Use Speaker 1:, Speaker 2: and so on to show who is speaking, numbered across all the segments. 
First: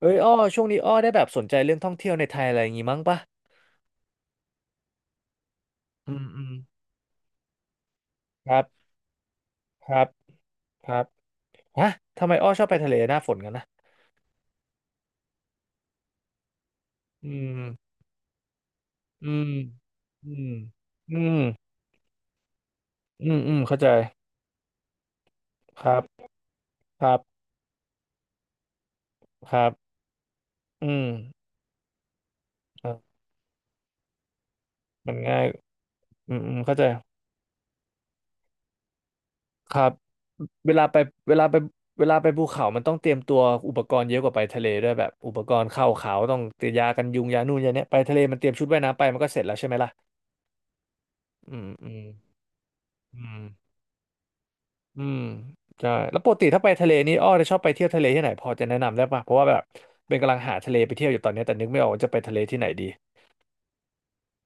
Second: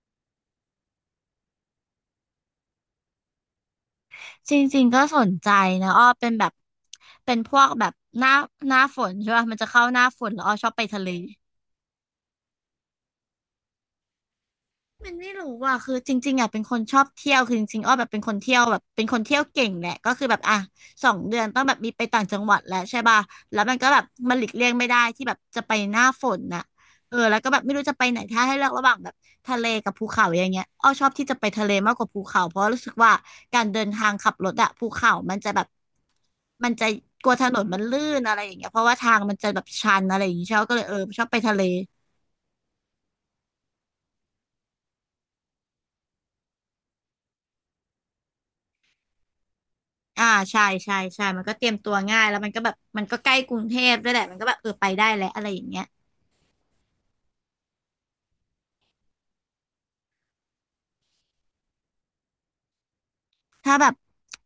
Speaker 1: เอ้ยอ้อช่วงนี้อ้อได้แบบสนใจเรื่องท่องเที่ยวในไทยอะไรอย่างงี้มั้งปะ
Speaker 2: จริงๆก็สนใจนะอ้อ
Speaker 1: อืม
Speaker 2: เป็น
Speaker 1: อื
Speaker 2: แบ
Speaker 1: ม
Speaker 2: บ เป็นพวกแบบหน้า
Speaker 1: ครั
Speaker 2: หน้า
Speaker 1: บ
Speaker 2: ฝนใช่ป่ะมันจะเข้า
Speaker 1: ค
Speaker 2: ห
Speaker 1: รั
Speaker 2: น้า
Speaker 1: บ
Speaker 2: ฝนแล้วอ้อชอบไป
Speaker 1: ครั
Speaker 2: ทะ
Speaker 1: บ
Speaker 2: เล
Speaker 1: ฮะทำไมอ้อชอบไปทะเลหน้าฝนกันนะ
Speaker 2: มันไม่รู้ว่าคือจริงๆอ่ะเป็นคนชอบ
Speaker 1: อื
Speaker 2: เที่ยวคือจริงๆอ้
Speaker 1: ม
Speaker 2: อแบบเป็นคน
Speaker 1: อื
Speaker 2: เที่ย
Speaker 1: ม
Speaker 2: วเก่งแหละก็คือ
Speaker 1: อื
Speaker 2: แบบ
Speaker 1: ม
Speaker 2: อ่ะสอ
Speaker 1: อื
Speaker 2: งเดื
Speaker 1: ม
Speaker 2: อนต้องแบบมีไปต่างจังหวัดแล้วใช่ป่ะ
Speaker 1: อืมอืม
Speaker 2: แล้วมั
Speaker 1: เข้า
Speaker 2: น
Speaker 1: ใจ
Speaker 2: ก็แบบมันหลีกเลี่ยงไม่ได้ที่แบบจะไป
Speaker 1: ค
Speaker 2: ห
Speaker 1: รับ
Speaker 2: น้าฝนน่ะ
Speaker 1: ค
Speaker 2: เอ
Speaker 1: รั
Speaker 2: อ
Speaker 1: บ
Speaker 2: แล้วก็แบบไม่รู้จะไปไหนถ้าให้เลือกระหว่างแบบ
Speaker 1: ค
Speaker 2: ทะ
Speaker 1: รั
Speaker 2: เลกับ
Speaker 1: บ
Speaker 2: ภูเขาอย่างเงี้ยอ้อ
Speaker 1: อื
Speaker 2: ช
Speaker 1: ม
Speaker 2: อบที่จะไปทะเลมากกว่าภูเขาเพราะรู้
Speaker 1: เอ
Speaker 2: สึกว่า
Speaker 1: ่
Speaker 2: การเดินทางขับรถอะภู
Speaker 1: มั
Speaker 2: เขา
Speaker 1: น
Speaker 2: มัน
Speaker 1: ง่าย
Speaker 2: จะแบบ
Speaker 1: อืมอืม
Speaker 2: มัน
Speaker 1: เข้าใจ
Speaker 2: จะกลัวถนนมันลื่นอะไรอย่างเงี้ยเพราะว่าทางมันจะแบบ
Speaker 1: ครับ
Speaker 2: ชันอะไรอย่างเงี้ยชอบ
Speaker 1: เว
Speaker 2: ก็เล
Speaker 1: ลา
Speaker 2: ยเอ
Speaker 1: ไป
Speaker 2: อชอบ
Speaker 1: เว
Speaker 2: ไป
Speaker 1: ลาไป
Speaker 2: ทะเล
Speaker 1: เวลาไปภูเขามันต้องเตรียมตัวอุปกรณ์เยอะกว่าไปทะเลด้วยแบบอุปกรณ์เข้าเขาต้องเตรียมยากันยุงยานู่นยาเนี้ยไปทะเลมันเตรียมชุดว่ายน้ำไปมันก็เสร็จแล้วใช่ไหมล่ะ
Speaker 2: อ่าใช่ใช่ใช่มันก็
Speaker 1: อื
Speaker 2: เต
Speaker 1: ม
Speaker 2: รียม
Speaker 1: อื
Speaker 2: ตัว
Speaker 1: ม
Speaker 2: ง่ายแล้วมันก็แบบมันก็
Speaker 1: อื
Speaker 2: ใกล้
Speaker 1: ม
Speaker 2: กรุงเทพด้วยแหละมันก็แบบเออไป
Speaker 1: อื
Speaker 2: ได้
Speaker 1: ม
Speaker 2: แหละอะไรอย่างเงี้ย
Speaker 1: ใช่แล้วปกติถ้าไปทะเลนี่อ้อจะชอบไปเที่ยวทะเลที่ไหนพอจะแนะนำได้ป่ะเพราะว่าแบบเป็นกำลังหาทะเลไปเที่ยวอยู่ตอนนี้แต่นึกไม่ออกว่าจะไปทะเลที่ไหนดี
Speaker 2: ถ้าแบบ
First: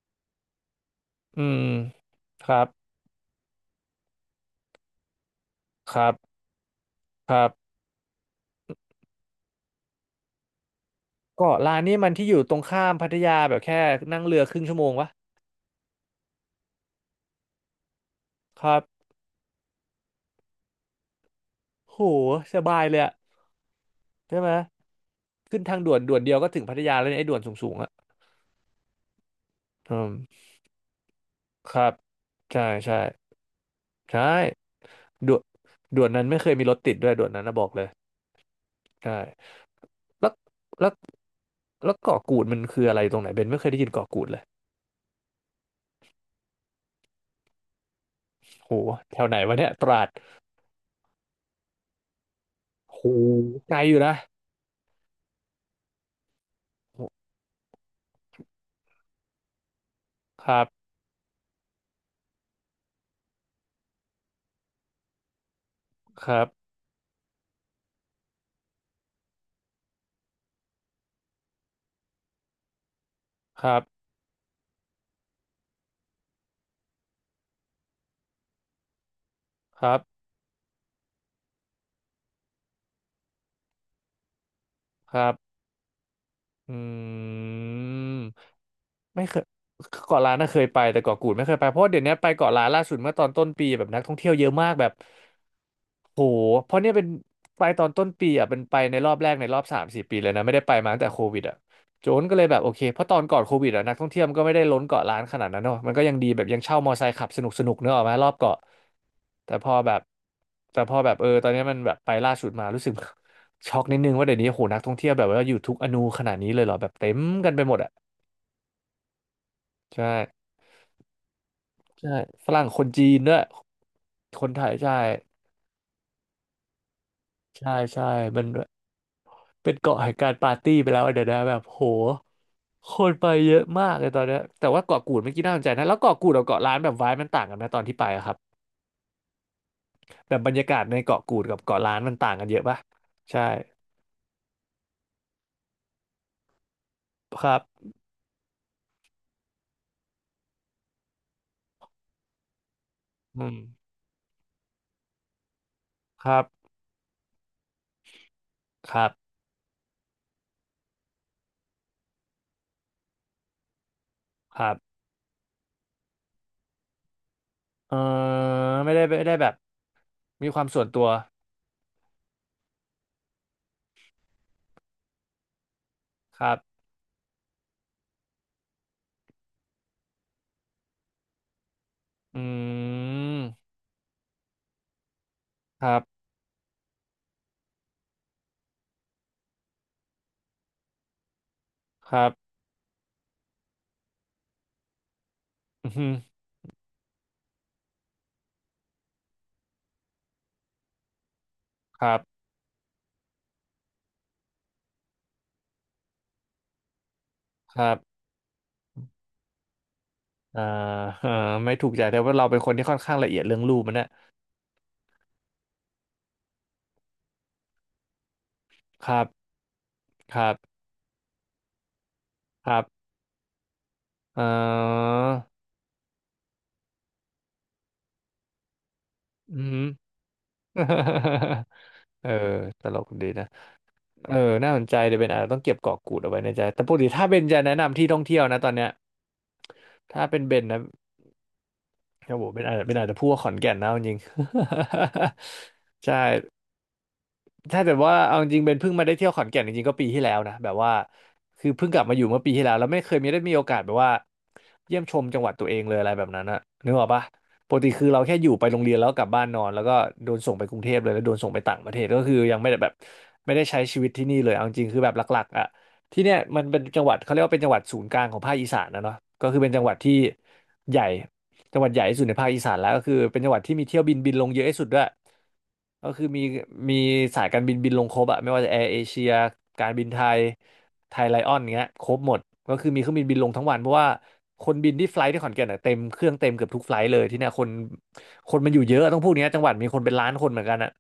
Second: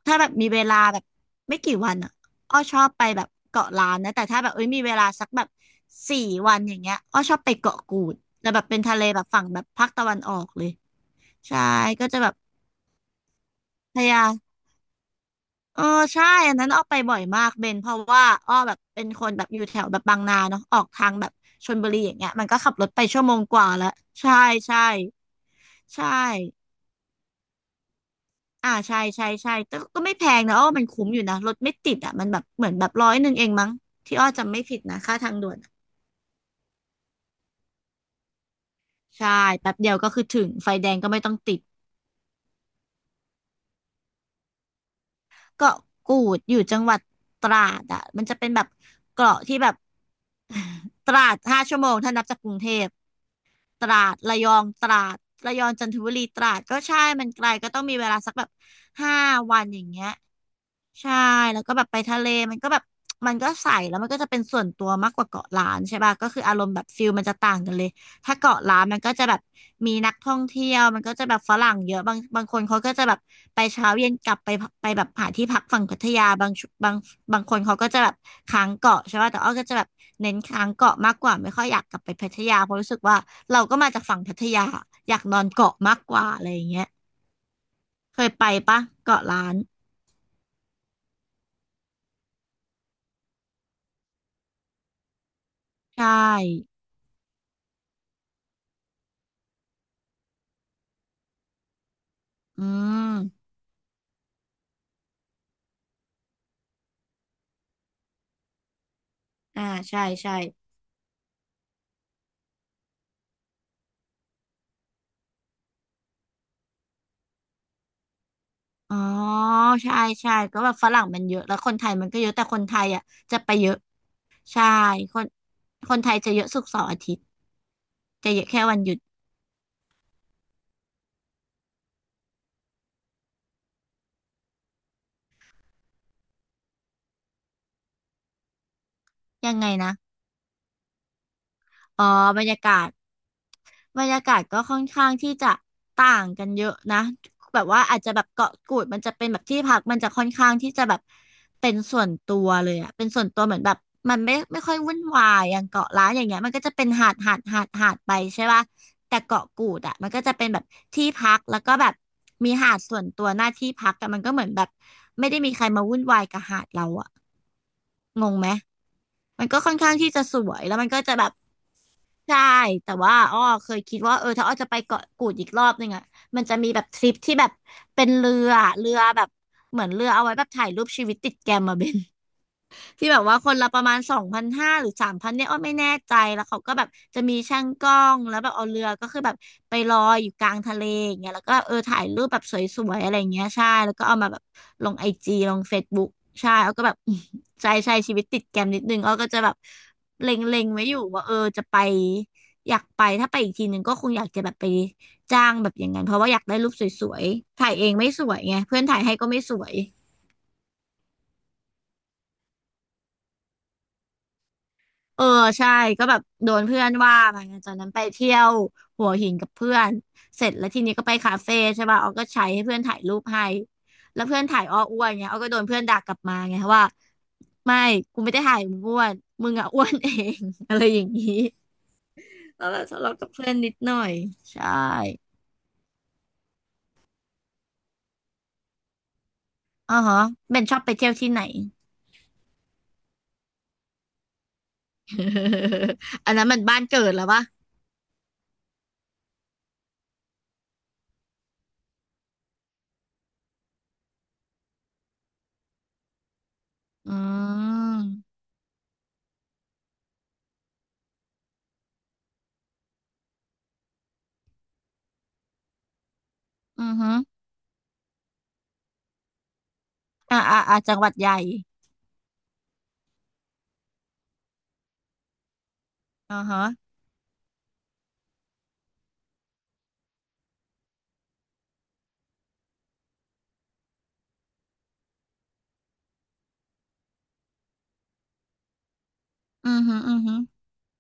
Speaker 2: ถ้าแบบมีเวลาแบบ
Speaker 1: อื
Speaker 2: ไม่
Speaker 1: ม
Speaker 2: กี่วันอ่ะ
Speaker 1: ค
Speaker 2: อ้
Speaker 1: รั
Speaker 2: อชอบ
Speaker 1: บ
Speaker 2: ไปแบบเกาะล้านนะแต่ถ้าแบบเอ้ยมีเวลาสักแบบ
Speaker 1: ครับ
Speaker 2: 4 วันอย่างเงี้ยอ้อ
Speaker 1: ค
Speaker 2: ชอบ
Speaker 1: รับ
Speaker 2: ไปเกาะกูดแล้วแบบเป็นทะเลแบบฝั่งแบบภาคตะวันออกเลย
Speaker 1: เก็
Speaker 2: ใช่
Speaker 1: ร้านนี้
Speaker 2: ก็
Speaker 1: มัน
Speaker 2: จะ
Speaker 1: ที่
Speaker 2: แบ
Speaker 1: อ
Speaker 2: บ
Speaker 1: ยู่ตรงข้ามพัทยาแบบแค่
Speaker 2: พยา
Speaker 1: นั่ง
Speaker 2: ยาม
Speaker 1: เรือครึ่งชั่วโมงวะ
Speaker 2: เออใช่อันนั้นอ้อไปบ่อยมากเบนเพราะว่าอ้อ
Speaker 1: ค
Speaker 2: แบ
Speaker 1: รั
Speaker 2: บ
Speaker 1: บ
Speaker 2: เป็นคนแบบอยู่แถวแบบบางนาเนาะออกทางแบบชลบุ
Speaker 1: โห
Speaker 2: รีอย่างเงี้ยมัน
Speaker 1: ส
Speaker 2: ก็ขับ
Speaker 1: บา
Speaker 2: ร
Speaker 1: ย
Speaker 2: ถ
Speaker 1: เล
Speaker 2: ไป
Speaker 1: ยอะ
Speaker 2: ชั่วโมงกว่าแล้วใช่
Speaker 1: ใช่ไหม
Speaker 2: ใช่
Speaker 1: ขึ้นทางด่วน
Speaker 2: ใช่
Speaker 1: เดียวก็ถึงพัทยาแล้วเนี่ยไอ้ด่วนสูงๆอะ
Speaker 2: อ่าใช่ใช่ใช่แต่
Speaker 1: อื
Speaker 2: ก็ไม่แพง
Speaker 1: ม
Speaker 2: นะอ้อมันคุ้มอยู่นะรถ
Speaker 1: ค
Speaker 2: ไม่
Speaker 1: รั
Speaker 2: ติ
Speaker 1: บ
Speaker 2: ดอ่ะมันแบบ
Speaker 1: ใช่
Speaker 2: เหมือนแบบ
Speaker 1: ใช่
Speaker 2: 101เองมั้งที่อ้อ
Speaker 1: ใช่
Speaker 2: จำไม่ผิดนะ ค่าทา
Speaker 1: ด่
Speaker 2: ง
Speaker 1: วน
Speaker 2: ด่วนอะ
Speaker 1: ด่วนนั้นไม่เคยมีรถติดด้วยด่วนนั้นนะบอกเลยใช่
Speaker 2: ใช่แป๊บเดียวก็คือ
Speaker 1: แล้ว
Speaker 2: ถึงไฟแด
Speaker 1: แล้ว
Speaker 2: งก็ไม่ต้องติด
Speaker 1: แล้วเกาะกูดมันคืออะไรตรงไหนเบนไม่เคยได้ยินเกาะกูดเลย
Speaker 2: เกาะกูดอยู่จังหวัดตราดอ่ะมันจะเป็นแบบ
Speaker 1: โหแถวไหน
Speaker 2: เกาะที่
Speaker 1: วะเนี่
Speaker 2: แบ
Speaker 1: ย
Speaker 2: บ
Speaker 1: ตราด
Speaker 2: ตราด5 ชั่วโมงถ้านับจากกรุงเทพ
Speaker 1: โหไกล
Speaker 2: ต
Speaker 1: อ
Speaker 2: รา
Speaker 1: ยู่นะ
Speaker 2: ดระยองตราดระยองจันทบุรีตราดก็ใช่มันไกลก็ต้องมีเวลาสักแบบ5 วันอย่างเงี้ย
Speaker 1: ครับ
Speaker 2: ใช่แล้วก็แบบไปทะเลมันก็แบบมันก็ใสแล้วมันก็จะเป็นส่วนตัวมากกว่าเกาะล้านใช่ป่ะ
Speaker 1: ค
Speaker 2: ก็คื
Speaker 1: รั
Speaker 2: อ
Speaker 1: บ
Speaker 2: อารมณ์แบบฟิลมันจะต่างกันเลยถ้าเกาะล้านมันก็จะแบบมีนักท่องเที่ยวมันก็จะแบบฝรั่งเยอะบางคนเขาก็จะแบบไป
Speaker 1: ครับ
Speaker 2: เช้าเย็นกลับไปไปแบบหาที่พักฝั่งพัทยาบางบางคนเขาก็จะแบบค้างเกาะใช่ป่ะแต่อ้อก็จะ
Speaker 1: ค
Speaker 2: แบบ
Speaker 1: รับ
Speaker 2: เน้นค้างเกาะมากกว่าไม่ค่อยอยากกลับไปพัทยาเพราะรู้สึกว่าเราก็มาจากฝั่งพัทยาอ
Speaker 1: ค
Speaker 2: ยาก
Speaker 1: รับ
Speaker 2: นอนเกาะมากกว่าอะไรอย่าง
Speaker 1: อื
Speaker 2: เงี้ยเค
Speaker 1: ม
Speaker 2: ยไปปะเกาะ
Speaker 1: ไม่เคย
Speaker 2: ล้าน
Speaker 1: เกาะล้านน่ะเคยไปแต่เกาะกูดไม่เคยไปเพราะว่าเดี๋ยวนี้ไปเกาะล้านล่าสุดเมื่อตอนต้นปีแบบนักท่องเที่ยวเยอะมากแบบ
Speaker 2: ใช่
Speaker 1: โหเพราะเนี่ยเป็นไปตอนต้นปีอ่ะเป็นไปในรอบแรกในรอบสามสี่ปีเลยนะไม่ได้ไปมาตั้งแต่โควิดอ่ะโจนก็เลยแบบ
Speaker 2: อื
Speaker 1: โอเคเพราะตอนก่อน
Speaker 2: ม
Speaker 1: โควิดอ่ะนักท่องเที่ยวมันก็ไม่ได้ล้นเกาะล้านขนาดนั้นเนอะมันก็ยังดีแบบยังเช่ามอไซค์ขับสนุกสนุกเนอะออกมารอบเกาะแต่
Speaker 2: อ่า
Speaker 1: พอแบบ
Speaker 2: ใช่ใช่
Speaker 1: แต่พอแบบเออตอนนี้มันแบบไปล่าสุดมารู้สึก ช็อกนิดนึงว่าเดี๋ยวนี้โหนักท่องเที่ยวแบบว่าอยู่ทุกอนูขนาดนี้เลยเหรอแบบเต็มกันไปหมดอ่ะ
Speaker 2: อ๋อใช่
Speaker 1: ใช่
Speaker 2: ใช่ก็แบบฝรั่งมันเยอะแล้วคนไทยมัน
Speaker 1: ใช่
Speaker 2: ก็เยอะแต่
Speaker 1: ฝ
Speaker 2: คน
Speaker 1: รั่ง
Speaker 2: ไท
Speaker 1: คน
Speaker 2: ยอ่ะ
Speaker 1: จีนด้ว
Speaker 2: จะ
Speaker 1: ย
Speaker 2: ไปเยอะ
Speaker 1: คนไท
Speaker 2: ใช่
Speaker 1: ยใช่
Speaker 2: คนคนไทยจะเยอะศุกร์เสาร์อาทิตย์
Speaker 1: ใช่ใช่
Speaker 2: จะ
Speaker 1: มั
Speaker 2: เย
Speaker 1: น
Speaker 2: อะแค่วันหยุด
Speaker 1: เป็นเกาะแห่งการปาร์ตี้ไปแล้วอะเดี๋ยวนะแบบโหคนไปเยอะมากเลยตอนเนี้ยแต่ว่าเกาะกูดเมื่อกี้น่าสนใจนะแล้วเกาะกูดกับเกาะล้านแบบไวบ์มันต่างกันไหมตอนที่ไปอะครับ
Speaker 2: ยังไงนะ
Speaker 1: แบบบรรยากาศในเกาะกูดกับเกาะล้าน
Speaker 2: อ๋อ
Speaker 1: มันต่าง
Speaker 2: บร
Speaker 1: กัน
Speaker 2: ร
Speaker 1: เย
Speaker 2: ยา
Speaker 1: อะปะ
Speaker 2: กาศ
Speaker 1: ใช่
Speaker 2: บรรยากาศก็ค่อนข้างที่จะต่างกันเยอะนะ
Speaker 1: ครั
Speaker 2: แบ
Speaker 1: บ
Speaker 2: บว่าอาจจะแบบเกาะกูดมันจะเป็นแบบที่พักมันจะค่อนข้างที่จะแบบเป็นส่วนตัวเลยอะเป็นส่วนตัว
Speaker 1: อื
Speaker 2: เห
Speaker 1: ม
Speaker 2: มือนแบบมันไม่ค่อยวุ่นวายอย่างเกาะล้านอย่า
Speaker 1: ค
Speaker 2: งเงี้
Speaker 1: รั
Speaker 2: ย
Speaker 1: บ
Speaker 2: มันก็จะเป็นหาดหาดหาดหาดไปใช่ป่ะ
Speaker 1: ครับ
Speaker 2: แต่เกาะกูดอะมันก็จะเป็นแบบที่พักแล้วก็แบบมีหาดส่วนตัวหน้าที่พักแต่มันก็เหมือน
Speaker 1: ค
Speaker 2: แบบ
Speaker 1: รับ
Speaker 2: ไม่ได้มีใครมาวุ่นวายกับหาดเราอะ
Speaker 1: เอ
Speaker 2: งงไหม
Speaker 1: อไม่ได้
Speaker 2: มั
Speaker 1: แบ
Speaker 2: น
Speaker 1: บ
Speaker 2: ก็ค่อนข้างที่จะส
Speaker 1: มี
Speaker 2: ว
Speaker 1: ค
Speaker 2: ย
Speaker 1: วาม
Speaker 2: แล้ว
Speaker 1: ส่ว
Speaker 2: มั
Speaker 1: น
Speaker 2: นก็
Speaker 1: ตัว
Speaker 2: จะแบบใช่แต่ว่าอ้อเคยคิดว่าเออถ้าอ้อจะไปเกาะกูดอีกรอบนึงอ่ะ
Speaker 1: ค
Speaker 2: มัน
Speaker 1: รั
Speaker 2: จะมีแบ
Speaker 1: บ
Speaker 2: บทริปที่แบบเป็นเรือเรือแบบเหมือนเรือเอาไว้แบบถ่ายรูปชีวิตติดแกมมาเบน
Speaker 1: อื
Speaker 2: ที่แบบว่าคนละ
Speaker 1: ม
Speaker 2: ประมาณ2,500หรือ3,000เนี่ยอ้อไม่
Speaker 1: ค
Speaker 2: แน่
Speaker 1: รับ
Speaker 2: ใจแล้วเขาก็แบบจะมีช่างกล้องแล้วแบบเอาเรือก็คือแบบไปลอยอยู่กลางทะเลอย่างเงี้ยแล้วก็เออถ่าย
Speaker 1: ค
Speaker 2: รู
Speaker 1: รั
Speaker 2: ป
Speaker 1: บ
Speaker 2: แบบสวยๆอะไรอย่างเงี้ยใช่แล้วก็เอามาแบบลงIGลงเฟซ
Speaker 1: อือฮึ
Speaker 2: บุ๊กใช่แล้วก็แบบ ใช่ใช่ชีวิตติดแกรมนิดนึงอ้อก็จะแบบเล็งๆไว้อยู่ว่าเออจะไป
Speaker 1: ครับ
Speaker 2: อยากไปถ้าไปอีกทีหนึ่งก็คงอยากจะแบบไปจ้างแบบอย่างนั้นเพราะว่าอยากได้รูปสวยๆถ่าย
Speaker 1: ค
Speaker 2: เอ
Speaker 1: รั
Speaker 2: ง
Speaker 1: บ
Speaker 2: ไม่สวยไงเพื่อนถ่ายให้ก็ไม่สวย
Speaker 1: อ่า เออไม่ถูกใจแต่ว่าเราเป็นคนที่ค่อนข้างละเอียดเรื่องรูปมันนะ
Speaker 2: เออใช่ก็แบบโดนเพื่อนว่ามาไปจากนั้นไปเที่ยวหั
Speaker 1: ค
Speaker 2: ว
Speaker 1: รับ
Speaker 2: หินกับเพื่อน
Speaker 1: ค
Speaker 2: เส
Speaker 1: รั
Speaker 2: ร็จ
Speaker 1: บ
Speaker 2: แล้วทีนี้ก็ไปคาเฟ่ใช่ป่ะออก็ใช้ให้
Speaker 1: ค
Speaker 2: เพื่
Speaker 1: รั
Speaker 2: อนถ่าย
Speaker 1: บ
Speaker 2: รูปให้แล้วเพื่
Speaker 1: อ่
Speaker 2: อนถ่ายอ้ออ้วน
Speaker 1: า
Speaker 2: เงี้ยออก็โดนเพื่อนด่ากลับมาไงว่าไม่กูไม่ได้ถ่ายมึงอ้วนมึง
Speaker 1: อือ
Speaker 2: อะ
Speaker 1: ฮึ
Speaker 2: อ้วนเอง อะไรอย่างนี้
Speaker 1: เออ
Speaker 2: แล้วเรา
Speaker 1: ตล
Speaker 2: ทะ
Speaker 1: ก
Speaker 2: เลาะกั
Speaker 1: ดี
Speaker 2: บ
Speaker 1: นะ
Speaker 2: เพื่อนนิดหน่อย
Speaker 1: เออ
Speaker 2: ใช่
Speaker 1: น่าสนใจเดี๋ยวเบนอาจจะต้องเก็บกาะกูดเอาไว้ในใจแต่ปกติถ้าเบนจะแนะนำที่ท่องเที่ยวนะตอนเนี้ย
Speaker 2: อ๋อฮะ
Speaker 1: ถ้าเป็นเบ
Speaker 2: เบน
Speaker 1: น
Speaker 2: ชอ
Speaker 1: นะ
Speaker 2: บไปเที่ยวที่ไหน
Speaker 1: โอ้โหเบนอาจจะพูดว่าขอนแก่นนะเอาจริง ใช
Speaker 2: อันนั้นมั
Speaker 1: ่
Speaker 2: นบ้านเกิดแล้วปะ
Speaker 1: ถ้าแต่ว่าเอาจริงๆเป็นเพิ่งมาได้เที่ยวขอนแก่นจริงๆก็ปีที่แล้วนะแบบว่าคือเพิ่งกลับมาอยู่เมื่อปีที่แล้วแล้วไม่เคยมีได้มีโอกาสแบบว่าเยี่ยมชมจังหวัดตัวเองเลยอะไรแบบนั้นอะนึกออก
Speaker 2: อื
Speaker 1: ปะปกติ
Speaker 2: ม
Speaker 1: คือเราแค่อยู่ไปโรงเรียนแล้วกลับบ้านนอนแล้วก็โดนส่งไปกรุงเทพเลยแล้วโดนส่งไปต่างประเทศก็คือยังไม่ได้แบบไม่ได้ใช้ชีวิตที่นี่เลยเอาจริงๆคือแบบหลักๆอะที่เนี่ยมันเป็น
Speaker 2: อือ
Speaker 1: จังห
Speaker 2: ฮึ
Speaker 1: วัดเขาเรียกว่าเป็นจังหวัดศูนย์กลางของภาคอีสานนะเนาะก็คือเป็นจังหวัดที่
Speaker 2: จั
Speaker 1: ให
Speaker 2: ง
Speaker 1: ญ่
Speaker 2: หวัดใหญ่
Speaker 1: จังหวัดใหญ่ที่สุดในภาคอีสานแล้วก็คือเป็นจังหวัดที่มีเที่ยวบินบินลงเยอะที่สุดด้วยก็คือ
Speaker 2: อ๋อฮะ
Speaker 1: มีสายการบินบินลงครบอะไม่ว่าจะแอร์เอเชียการบินไทยไทยไลออนเงี้ยครบหมดก็คือมีเครื่องบินบินลงทั้งวันเพราะว่าคนบินที่ไฟล์ทที่ขอนแก่นอะเต็มเครื่องเต็มเกือบทุกไฟลท์เลยที่เนี่ยคนมันอยู่เยอะต้องพูดอย่างเงี้ยจังห
Speaker 2: อื
Speaker 1: วัด
Speaker 2: อ
Speaker 1: มี
Speaker 2: ฮึ
Speaker 1: คนเป็
Speaker 2: อื
Speaker 1: น
Speaker 2: อ
Speaker 1: ล้าน
Speaker 2: ฮึ
Speaker 1: คนเหมือนกันอะ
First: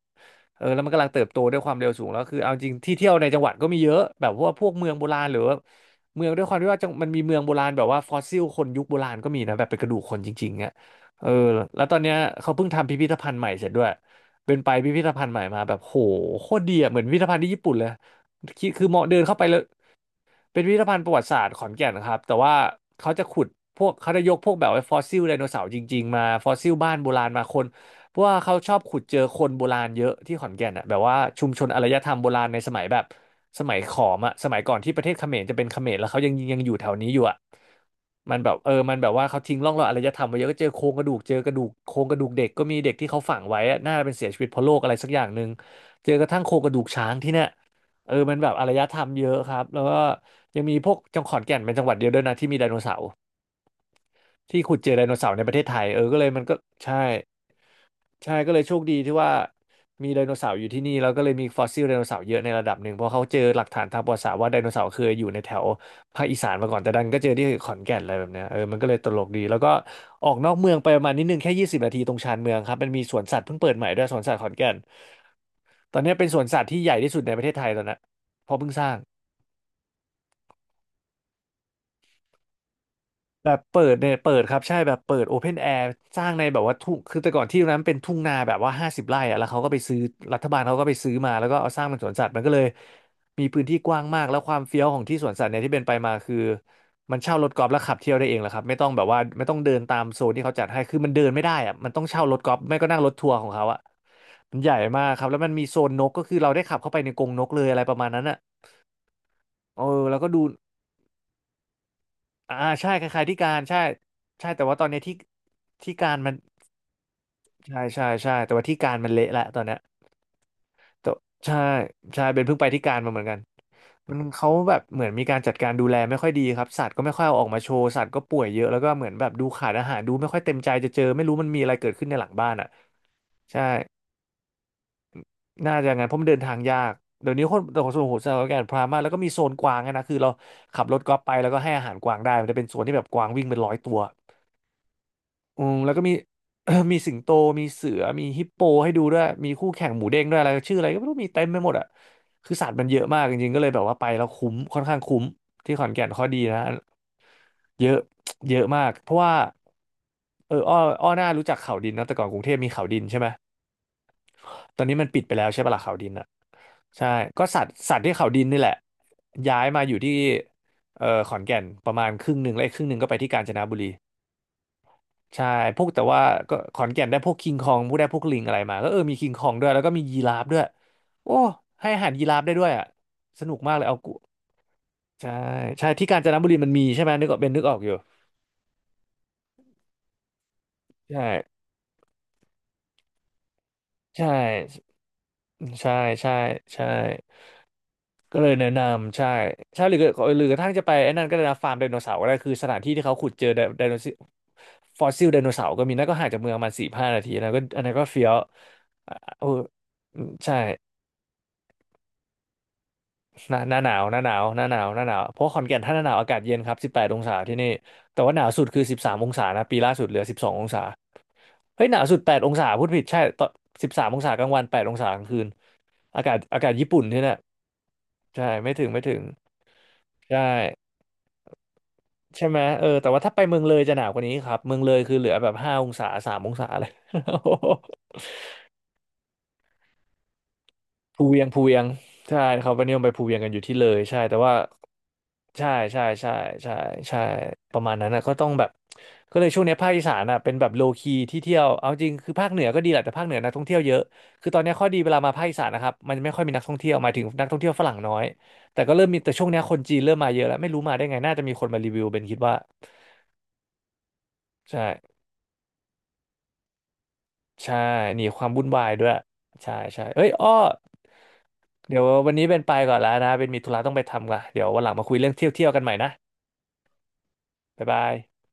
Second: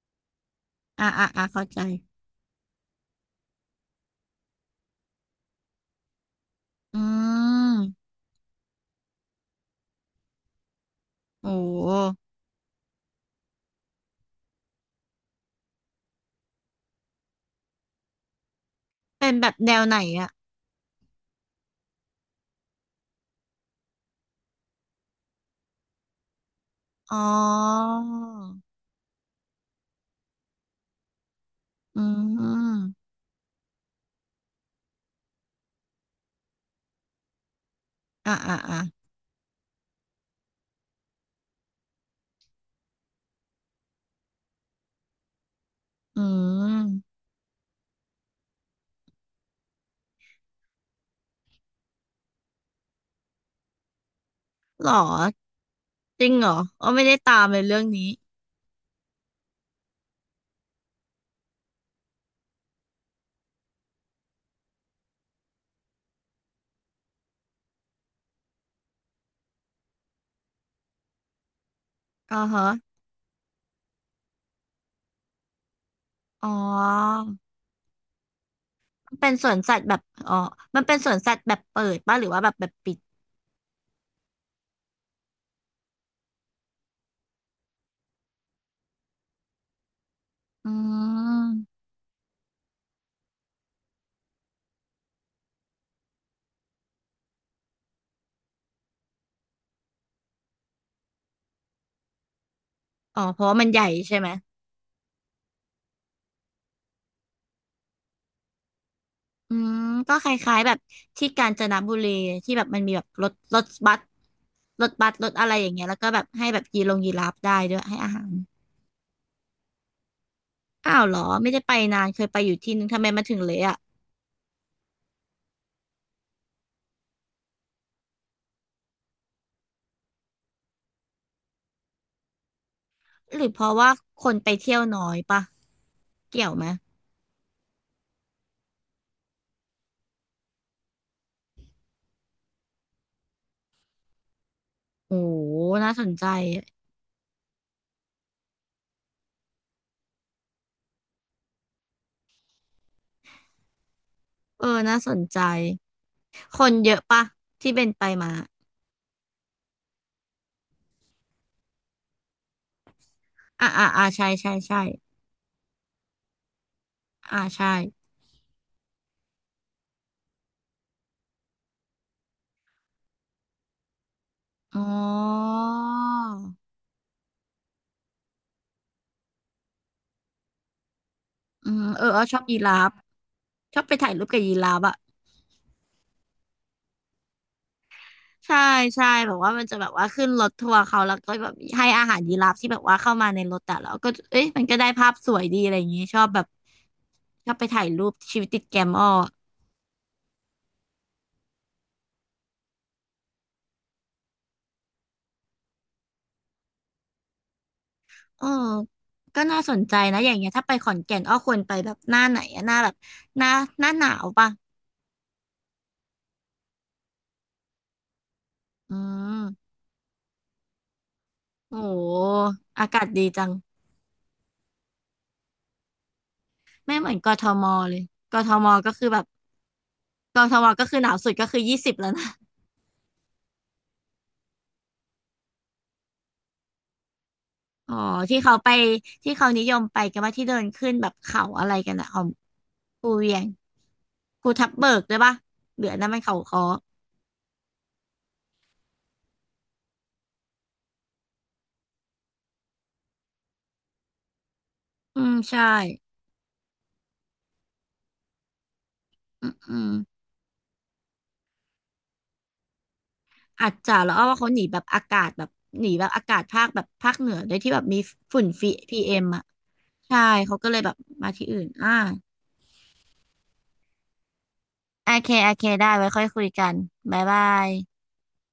Speaker 1: เออแล้วมันกำลังเติบโตด้วย
Speaker 2: เข้า
Speaker 1: ความ
Speaker 2: ใจ
Speaker 1: เร็วสูงแล้วคือเอาจริงที่เที่ยวในจังหวัดก็มีเยอะแบบว่าพวกเมืองโบราณหรือว่า เมืองด้วยความที่ว่าจัง
Speaker 2: อื
Speaker 1: มันมีเมืองโบราณแบบว่าฟ
Speaker 2: ม
Speaker 1: อสซิลคนยุคโบราณก็มีนะแบบเป็นกระดูกคนจริงๆอ่ะเออ
Speaker 2: โอ้
Speaker 1: แล้วตอนเนี้ยเขาเพิ่งทำพิพิธภัณฑ์ใหม่เสร็จด้วยเป็นไปพิพิธภัณฑ์ใหม่มาแบบโหโคตรดีอ่ะเหมือนพิพิธภัณฑ์ที่ญี่ปุ่นเลยคิดคือเหมาะเดิน
Speaker 2: เป็น
Speaker 1: เข้าไป
Speaker 2: แบบ
Speaker 1: แล้ว
Speaker 2: แนวไหนอ่ะ
Speaker 1: เป็นพิพิธภัณฑ์ประวัติศาสตร์ขอนแก่นนะครับแต่ว่าเขาจะขุดพวกเขาจะยกพวกแบบว่าฟอสซิลไดโนเสาร์จริงๆมาฟอสซิลบ้านโบ
Speaker 2: อ๋อ
Speaker 1: ราณมาคนเพราะว่าเขาชอบขุดเจอคนโบราณเยอะที่ขอนแก่นอ่ะแบบว่าชุมชนอารย
Speaker 2: อื
Speaker 1: ธรรมโบราณในสมัย
Speaker 2: ม
Speaker 1: แบบสมัยขอมอ่ะสมัยก่อนที่ประเทศเขมรจะเป็นเขมรแล้วเขายังอยู่แถวนี้อยู่อ่ะมั
Speaker 2: อ่า
Speaker 1: นแบ
Speaker 2: อ่า
Speaker 1: บเออ
Speaker 2: อ่า
Speaker 1: มันแบบว่าเขาทิ้งร่องรอยอารยธรรมไว้เยอะก็เจอโครงกระดูกเจอกระดูกโครงกระดูกเด็กก็มีเด็กที่เขาฝังไว้อะน่าจะเป็นเสียชีวิตเพราะโรคอะไรสักอย่างหนึ่งเจอ
Speaker 2: อื
Speaker 1: กระทั่งโครงกระดูกช้าง
Speaker 2: ม
Speaker 1: ที่เนี่ยเออมันแบบอารยธรรมเยอะครับแล้วก็ ยังมีพวกจังหวัดขอนแก่นเป็นจังหวัดเดียวด้วยนะที่มีไดโนเสาร์ที่ขุด
Speaker 2: ห
Speaker 1: เจ
Speaker 2: รอ
Speaker 1: อไดโนเสาร์ในประเทศไทยเออก็
Speaker 2: จ
Speaker 1: เล
Speaker 2: ริ
Speaker 1: ย
Speaker 2: ง
Speaker 1: มัน
Speaker 2: เหร
Speaker 1: ก็
Speaker 2: ออ๋อ
Speaker 1: ใช่
Speaker 2: ไม่ได้ตามเลยเรื่องนี้
Speaker 1: ใช่ก็เลยโชคดีที่ว่ามีไดโนเสาร์อยู่ที่นี่แล้วก็เลยมีฟอสซิลไดโนเสาร์เยอะในระดับหนึ่งเพราะเขาเจอหลักฐานทางประวัติศาสตร์ว่าไดโนเสาร์เคยอยู่ในแถวภาคอีสานมาก่อนแต่ดันก็เจอที่ขอนแก่นอะไรแบบเนี้ยเออมันก็เลยตลกดีแล้วก็ออกนอกเมืองไปประมาณนิดนึงแค่20 นาทีตรงชา
Speaker 2: อ๋อ
Speaker 1: นเมือง
Speaker 2: ฮะ
Speaker 1: ครับมันมีสวนสัตว์เพิ่งเปิดใหม่ด้วยสวนสัตว์ขอนแก่นตอนเนี้ยเป็นสวน
Speaker 2: อ๋อ
Speaker 1: สัตว์ที่ใหญ่ที่สุดในประเทศไทยตอนนี้เพราะเพิ่งสร้าง
Speaker 2: มันเป็นสวนสัตว์แบบอ๋อมันเป็นสวนสัตว์แบบเปิดป่ะหรือว่าแบบปิด
Speaker 1: แบบเปิดเนี่ยเปิดครับใช่แบบเปิดโอเพนแอร์สร้างในแบบว่าทุ่งคือแต่ก่อนที่ตรงนั้นเป็นทุ่งนาแบบว่า50 ไร่อะแล้วเขาก็ไปซื้อรัฐบาล
Speaker 2: อื
Speaker 1: เขาก็ไปซื้อมาแล้วก็เอาส
Speaker 2: ม
Speaker 1: ร้างเป็นสวนสัตว์มันก็เลยมีพื้นที่กว้างมากแล้วความเฟี้ยวของที่สวนสัตว์เนี่ยที่เป็นไปมาคือมันเช่ารถกอล์ฟแล้วขับเที่ยวได้เองแหละครับไม่ต้องแบบว่าไม่ต้องเดินตามโซนที่เขาจัดให้คือมันเดินไม่ได้อะมันต้องเช่ารถกอล์ฟไม่ก็นั่งรถ
Speaker 2: อ๋อ
Speaker 1: ทัวร์
Speaker 2: เพ
Speaker 1: ขอ
Speaker 2: ราะ
Speaker 1: ง
Speaker 2: ว่า
Speaker 1: เขา
Speaker 2: มัน
Speaker 1: อะ
Speaker 2: ใหญ่ใช่ไหม
Speaker 1: มันใหญ่มากครับแล้วมันมีโซนนกก็คือเราได้ขับเข้าไปในกรงนกเลยอะไรประมาณนั้นอะ
Speaker 2: อืม
Speaker 1: เออ
Speaker 2: ก็
Speaker 1: แล้วก็
Speaker 2: ค
Speaker 1: ดู
Speaker 2: ล้ายๆแบบที่กาญจนบุรีที่
Speaker 1: อ่า
Speaker 2: แบบมัน
Speaker 1: ใช่
Speaker 2: มีแบ
Speaker 1: ค
Speaker 2: บ
Speaker 1: ล้า
Speaker 2: ร
Speaker 1: ยๆ
Speaker 2: ถ
Speaker 1: ที่กา
Speaker 2: ร
Speaker 1: ร
Speaker 2: ถ
Speaker 1: ใช่
Speaker 2: บัส
Speaker 1: ใช่แต่ว่าต
Speaker 2: ร
Speaker 1: อน
Speaker 2: ถ
Speaker 1: เนี้ย
Speaker 2: บัส
Speaker 1: ที่
Speaker 2: รถอะไรอย่างเงี้ย
Speaker 1: ที่
Speaker 2: แล้วก็
Speaker 1: การ
Speaker 2: แบบ
Speaker 1: มัน
Speaker 2: ให้แบบยีลงยีราฟได้ด้ว
Speaker 1: ใช่
Speaker 2: ยให้
Speaker 1: ใช่
Speaker 2: อาหาร
Speaker 1: ใช่แต่ว่าที่การมันเละละตอนเนี้ย
Speaker 2: อ้าว
Speaker 1: แต่
Speaker 2: เหรอไม่
Speaker 1: ใช่
Speaker 2: ได้ไปนานเค
Speaker 1: ใช่
Speaker 2: ยไป
Speaker 1: เป็น
Speaker 2: อ
Speaker 1: เพิ่
Speaker 2: ยู่
Speaker 1: งไป
Speaker 2: ที่
Speaker 1: ที่
Speaker 2: นึง
Speaker 1: การ
Speaker 2: ทำไม
Speaker 1: มาเหมื
Speaker 2: มา
Speaker 1: อนกั
Speaker 2: ถึ
Speaker 1: น
Speaker 2: งเละอ่ะ
Speaker 1: มันเขาแบบเหมือนมีการจัดการดูแลไม่ค่อยดีครับสัตว์ก็ไม่ค่อยเอาออกมาโชว์สัตว์ก็ป่วยเยอะแล้วก็เหมือนแบบดูขาดอาหารดูไม่ค่อยเต็มใจจะเจอไม่รู้มันมีอะไรเกิดขึ้นในหลังบ้านอ่ะ
Speaker 2: หรือเพ
Speaker 1: ใช่
Speaker 2: ราะว่าคนไปเที่ยวน้อยปะ
Speaker 1: น่าจะงั้นเพราะมันเดิน
Speaker 2: เกี่ย
Speaker 1: ทา
Speaker 2: ว
Speaker 1: ง
Speaker 2: ไหม
Speaker 1: ยากเดี๋ยวนี้คนแต่ของส่วนของผมสถาการณพรามากแล้วก็มีโซนกวางอะนะคือเราขับรถกอล์ฟไปแล้วก็ให้อาหารกวางได้มันจะเป็นโซนที่แบบกวางวิ่งเป็นร้อยตัว
Speaker 2: โอ้
Speaker 1: อืมแล้
Speaker 2: น่า
Speaker 1: วก็
Speaker 2: สน
Speaker 1: มี
Speaker 2: ใจ
Speaker 1: มีสิงโตมีเสือมีฮิปโปให้ดูด้วยมีคู่แข่งหมูเด้งด้วยอะไรชื่ออะไรก็ไม่รู้มีเต็มไปหมดอ่ะคือสัตว์มันเยอะมากจริงๆก็เลยแบบว่าไปแล้วคุ้ม
Speaker 2: เอ
Speaker 1: ค่
Speaker 2: อ
Speaker 1: อนข้า
Speaker 2: น่า
Speaker 1: ง
Speaker 2: ส
Speaker 1: คุ้
Speaker 2: น
Speaker 1: ม
Speaker 2: ใจ
Speaker 1: ที่ขอนแก่นข้อดีนะ
Speaker 2: คนเยอะปะที่เป็
Speaker 1: เย
Speaker 2: น
Speaker 1: อะ
Speaker 2: ไปมา
Speaker 1: เยอะมากเพราะว่าเอออ้อหน้ารู้จักเขาดินนะแต่ก่อนกรุงเทพมีเขาดินใช่ไหม
Speaker 2: ใช่ใช่
Speaker 1: ต
Speaker 2: ใช่
Speaker 1: อนนี้มันปิดไปแล้วใช่ปะล่ะเขาดินอ่ะใช่
Speaker 2: อ่า
Speaker 1: ก็สัต
Speaker 2: ใช่
Speaker 1: ว์สัตว์ที่เขาดินนี่แหละย้ายมาอยู่ที่ขอนแก่นประมาณครึ่งหนึ่งและอีกครึ่งหนึ่งก็ไปที่กาญจนบุรี
Speaker 2: อ๋อ
Speaker 1: ใช่พวกแต่ว่าก็ขอนแก่นได้พวกคิงคองพวกได้พวกลิงอะไรมาก็มีคิงคองด้วยแล้วก็มียีราฟด้วยโอ้
Speaker 2: อืม
Speaker 1: ให้อา
Speaker 2: เออ
Speaker 1: หาร
Speaker 2: เออ
Speaker 1: ยี
Speaker 2: ช
Speaker 1: รา
Speaker 2: อ
Speaker 1: ฟ
Speaker 2: บ
Speaker 1: ได้
Speaker 2: ยี
Speaker 1: ด้วย
Speaker 2: รา
Speaker 1: อ่ะ
Speaker 2: ฟ
Speaker 1: สนุกมาก
Speaker 2: ช
Speaker 1: เล
Speaker 2: อบ
Speaker 1: ย
Speaker 2: ไป
Speaker 1: เอากู
Speaker 2: ถ่ายรูปกับยีราฟอะ
Speaker 1: ใช่ใช่ที่กาญจนบุรีมันมีใช่ไหมนึกออกเป็นนึกออกอยู่
Speaker 2: ใช่ใช่แบบว่ามันจะแบบว่าขึ้นรถทัวร์เขาแล้ว
Speaker 1: ใช่
Speaker 2: ก็แบบให้อาหารยีราฟที่แบบว่าเข้ามาในรถแต่แล้วก็
Speaker 1: ใช่
Speaker 2: เอ้ยมันก็ได้ภาพสวยดีอะไรอย่า
Speaker 1: ใช่
Speaker 2: งงี้ชอบ
Speaker 1: ใช่
Speaker 2: แบบ
Speaker 1: ใช่
Speaker 2: ชอบไปถ่ายรูป
Speaker 1: ก็
Speaker 2: ชีวิ
Speaker 1: เล
Speaker 2: ต
Speaker 1: ย
Speaker 2: ติด
Speaker 1: แนะ
Speaker 2: แก
Speaker 1: น
Speaker 2: มอ้อ
Speaker 1: ำใช่ใช่หรือก็หรือกระทั่งจะไปไอ้นั่นก็ได้นะฟาร์มไดโนเสาร์ก็ได้คือสถานที่ที่เขาขุดเจอไดไดโนเสาร์ฟอสซิลไดโนเสาร์ก็มีนั่นก็ห่างจากเมืองประมาณสี่ห้านาทีนะก็อันนั้นก็เฟี้ยว
Speaker 2: เออ
Speaker 1: อ่ะ
Speaker 2: ก็
Speaker 1: โอ้
Speaker 2: น่าสนใจนะอย่างเงี้ย
Speaker 1: ใช่
Speaker 2: ถ้าไปขอนแก่นอ้อควรไปแบบหน้าไหนอะหน้าแบบหน้า
Speaker 1: หน้าหน้า
Speaker 2: ห
Speaker 1: ห
Speaker 2: น้า
Speaker 1: นา
Speaker 2: ห
Speaker 1: ว
Speaker 2: นา
Speaker 1: หน้า
Speaker 2: ว
Speaker 1: หนาว
Speaker 2: ปะ
Speaker 1: หน้าหนาวหน้าหนาวเพราะขอนแก่นถ้าหน้าหนาวอากาศเย็นครับ18 องศาที่นี่แต่ว่าหนาวสุดคือ
Speaker 2: อื
Speaker 1: สิบสามองศานะ
Speaker 2: ม
Speaker 1: ปีล่าสุดเหลือ12 องศา
Speaker 2: โอ้
Speaker 1: เฮ้ยหนา
Speaker 2: โห
Speaker 1: วสุดแปดองศาพู
Speaker 2: อา
Speaker 1: ดผิ
Speaker 2: กา
Speaker 1: ด
Speaker 2: ศ
Speaker 1: ใช่
Speaker 2: ดี
Speaker 1: ต
Speaker 2: จั
Speaker 1: อน
Speaker 2: ง
Speaker 1: สิบสามองศากลางวันแปดองศากลางคืนอากาศญี่
Speaker 2: ไม่
Speaker 1: ปุ่น
Speaker 2: เหมือน
Speaker 1: ที่
Speaker 2: ก
Speaker 1: เนี่ย
Speaker 2: ทมเลยก
Speaker 1: ใช่
Speaker 2: ทม
Speaker 1: ไม่ถึง
Speaker 2: ก็
Speaker 1: ไม่
Speaker 2: คือ
Speaker 1: ถึ
Speaker 2: แบ
Speaker 1: ง
Speaker 2: บก
Speaker 1: ใช่
Speaker 2: ทมก็คือหนาวสุดก็คือ20แล้วนะ
Speaker 1: ใช่ไหมแต่ว่าถ้าไปเมืองเลยจะหนาวกว่านี้ครับเมืองเลยคือเหลือแบบ5 องศาสามองศาเลย
Speaker 2: อ๋อ ที่เขาไปที่เขานิยมไปกันว่าที่เดินขึ้นแบบ
Speaker 1: ภูเวี
Speaker 2: เขา
Speaker 1: ยงภู
Speaker 2: อะไร
Speaker 1: เวียง
Speaker 2: กันอะของ
Speaker 1: ใช่เขาไปนิยมไป
Speaker 2: ภู
Speaker 1: ภู
Speaker 2: เวี
Speaker 1: เวีย
Speaker 2: ย
Speaker 1: ง
Speaker 2: ง
Speaker 1: กันอยู่ที่เลยใช่แต่
Speaker 2: ภู
Speaker 1: ว่า
Speaker 2: ทับเบิกด้วยปะ
Speaker 1: ใช่
Speaker 2: เหลือ
Speaker 1: ใช่
Speaker 2: นั้นมัน
Speaker 1: ใช่
Speaker 2: เขาค้อ
Speaker 1: ใช่ใช่ประมาณนั้นนะก็ต้องแบบก็เลยช่วงเนี้ยภาคอีสานอ่ะเป็นแบบโลคีที่เที่ยวเอาจริงคือภาคเหนือก็ดีแหละแต่ภาคเหนือนักท่องเที่ยวเยอะคือตอนเนี้ยข้อดีเวลา
Speaker 2: อื
Speaker 1: มา
Speaker 2: ม
Speaker 1: ภาคอี
Speaker 2: ใช่
Speaker 1: สานนะครับมันไม่ค่อยมีนักท่องเที่ยวหมายถึงนักท่องเที่ยวฝรั่งน้อยแต่ก็เริ่มมีแต่ช่ว
Speaker 2: อื
Speaker 1: ง
Speaker 2: ม
Speaker 1: เนี้ยค
Speaker 2: อื
Speaker 1: น
Speaker 2: ม
Speaker 1: จีนเริ่มมาเยอะแล้วไม่รู้มาได้ไงน่าจะมีคนมารีวิวเป็นคิดว่า
Speaker 2: อาจจะแล้วอ้อว่าเขาหนีแบ
Speaker 1: ใช่
Speaker 2: บอากาศแบบหนีแบบอากาศภาคเหนือด้วยที่
Speaker 1: ใช่
Speaker 2: แบบมี
Speaker 1: หนีค
Speaker 2: ฝุ่
Speaker 1: วา
Speaker 2: น
Speaker 1: มวุ่น
Speaker 2: ฟี
Speaker 1: วาย
Speaker 2: พี
Speaker 1: ด้วย
Speaker 2: เอ็มอ่ะ
Speaker 1: ใช่ ใช่
Speaker 2: ใช่
Speaker 1: เอ้ยอ้อ
Speaker 2: เขาก็เลยแบบมาที่อื่นอ่า
Speaker 1: เดี๋ยววันนี้เป็นไปก่อนแล้วนะ เป็นมีธุระต้องไปทำก่อนเดี๋ยววันหลังมา
Speaker 2: โอ
Speaker 1: คุยเรื่
Speaker 2: เค
Speaker 1: องเที่ย
Speaker 2: โอ
Speaker 1: ว
Speaker 2: เค
Speaker 1: เที่ยวกันให
Speaker 2: ได้
Speaker 1: ม่
Speaker 2: ไว้
Speaker 1: นะ
Speaker 2: ค่อยคุยกันบ๊ายบา
Speaker 1: บ๊าย
Speaker 2: ย
Speaker 1: บาย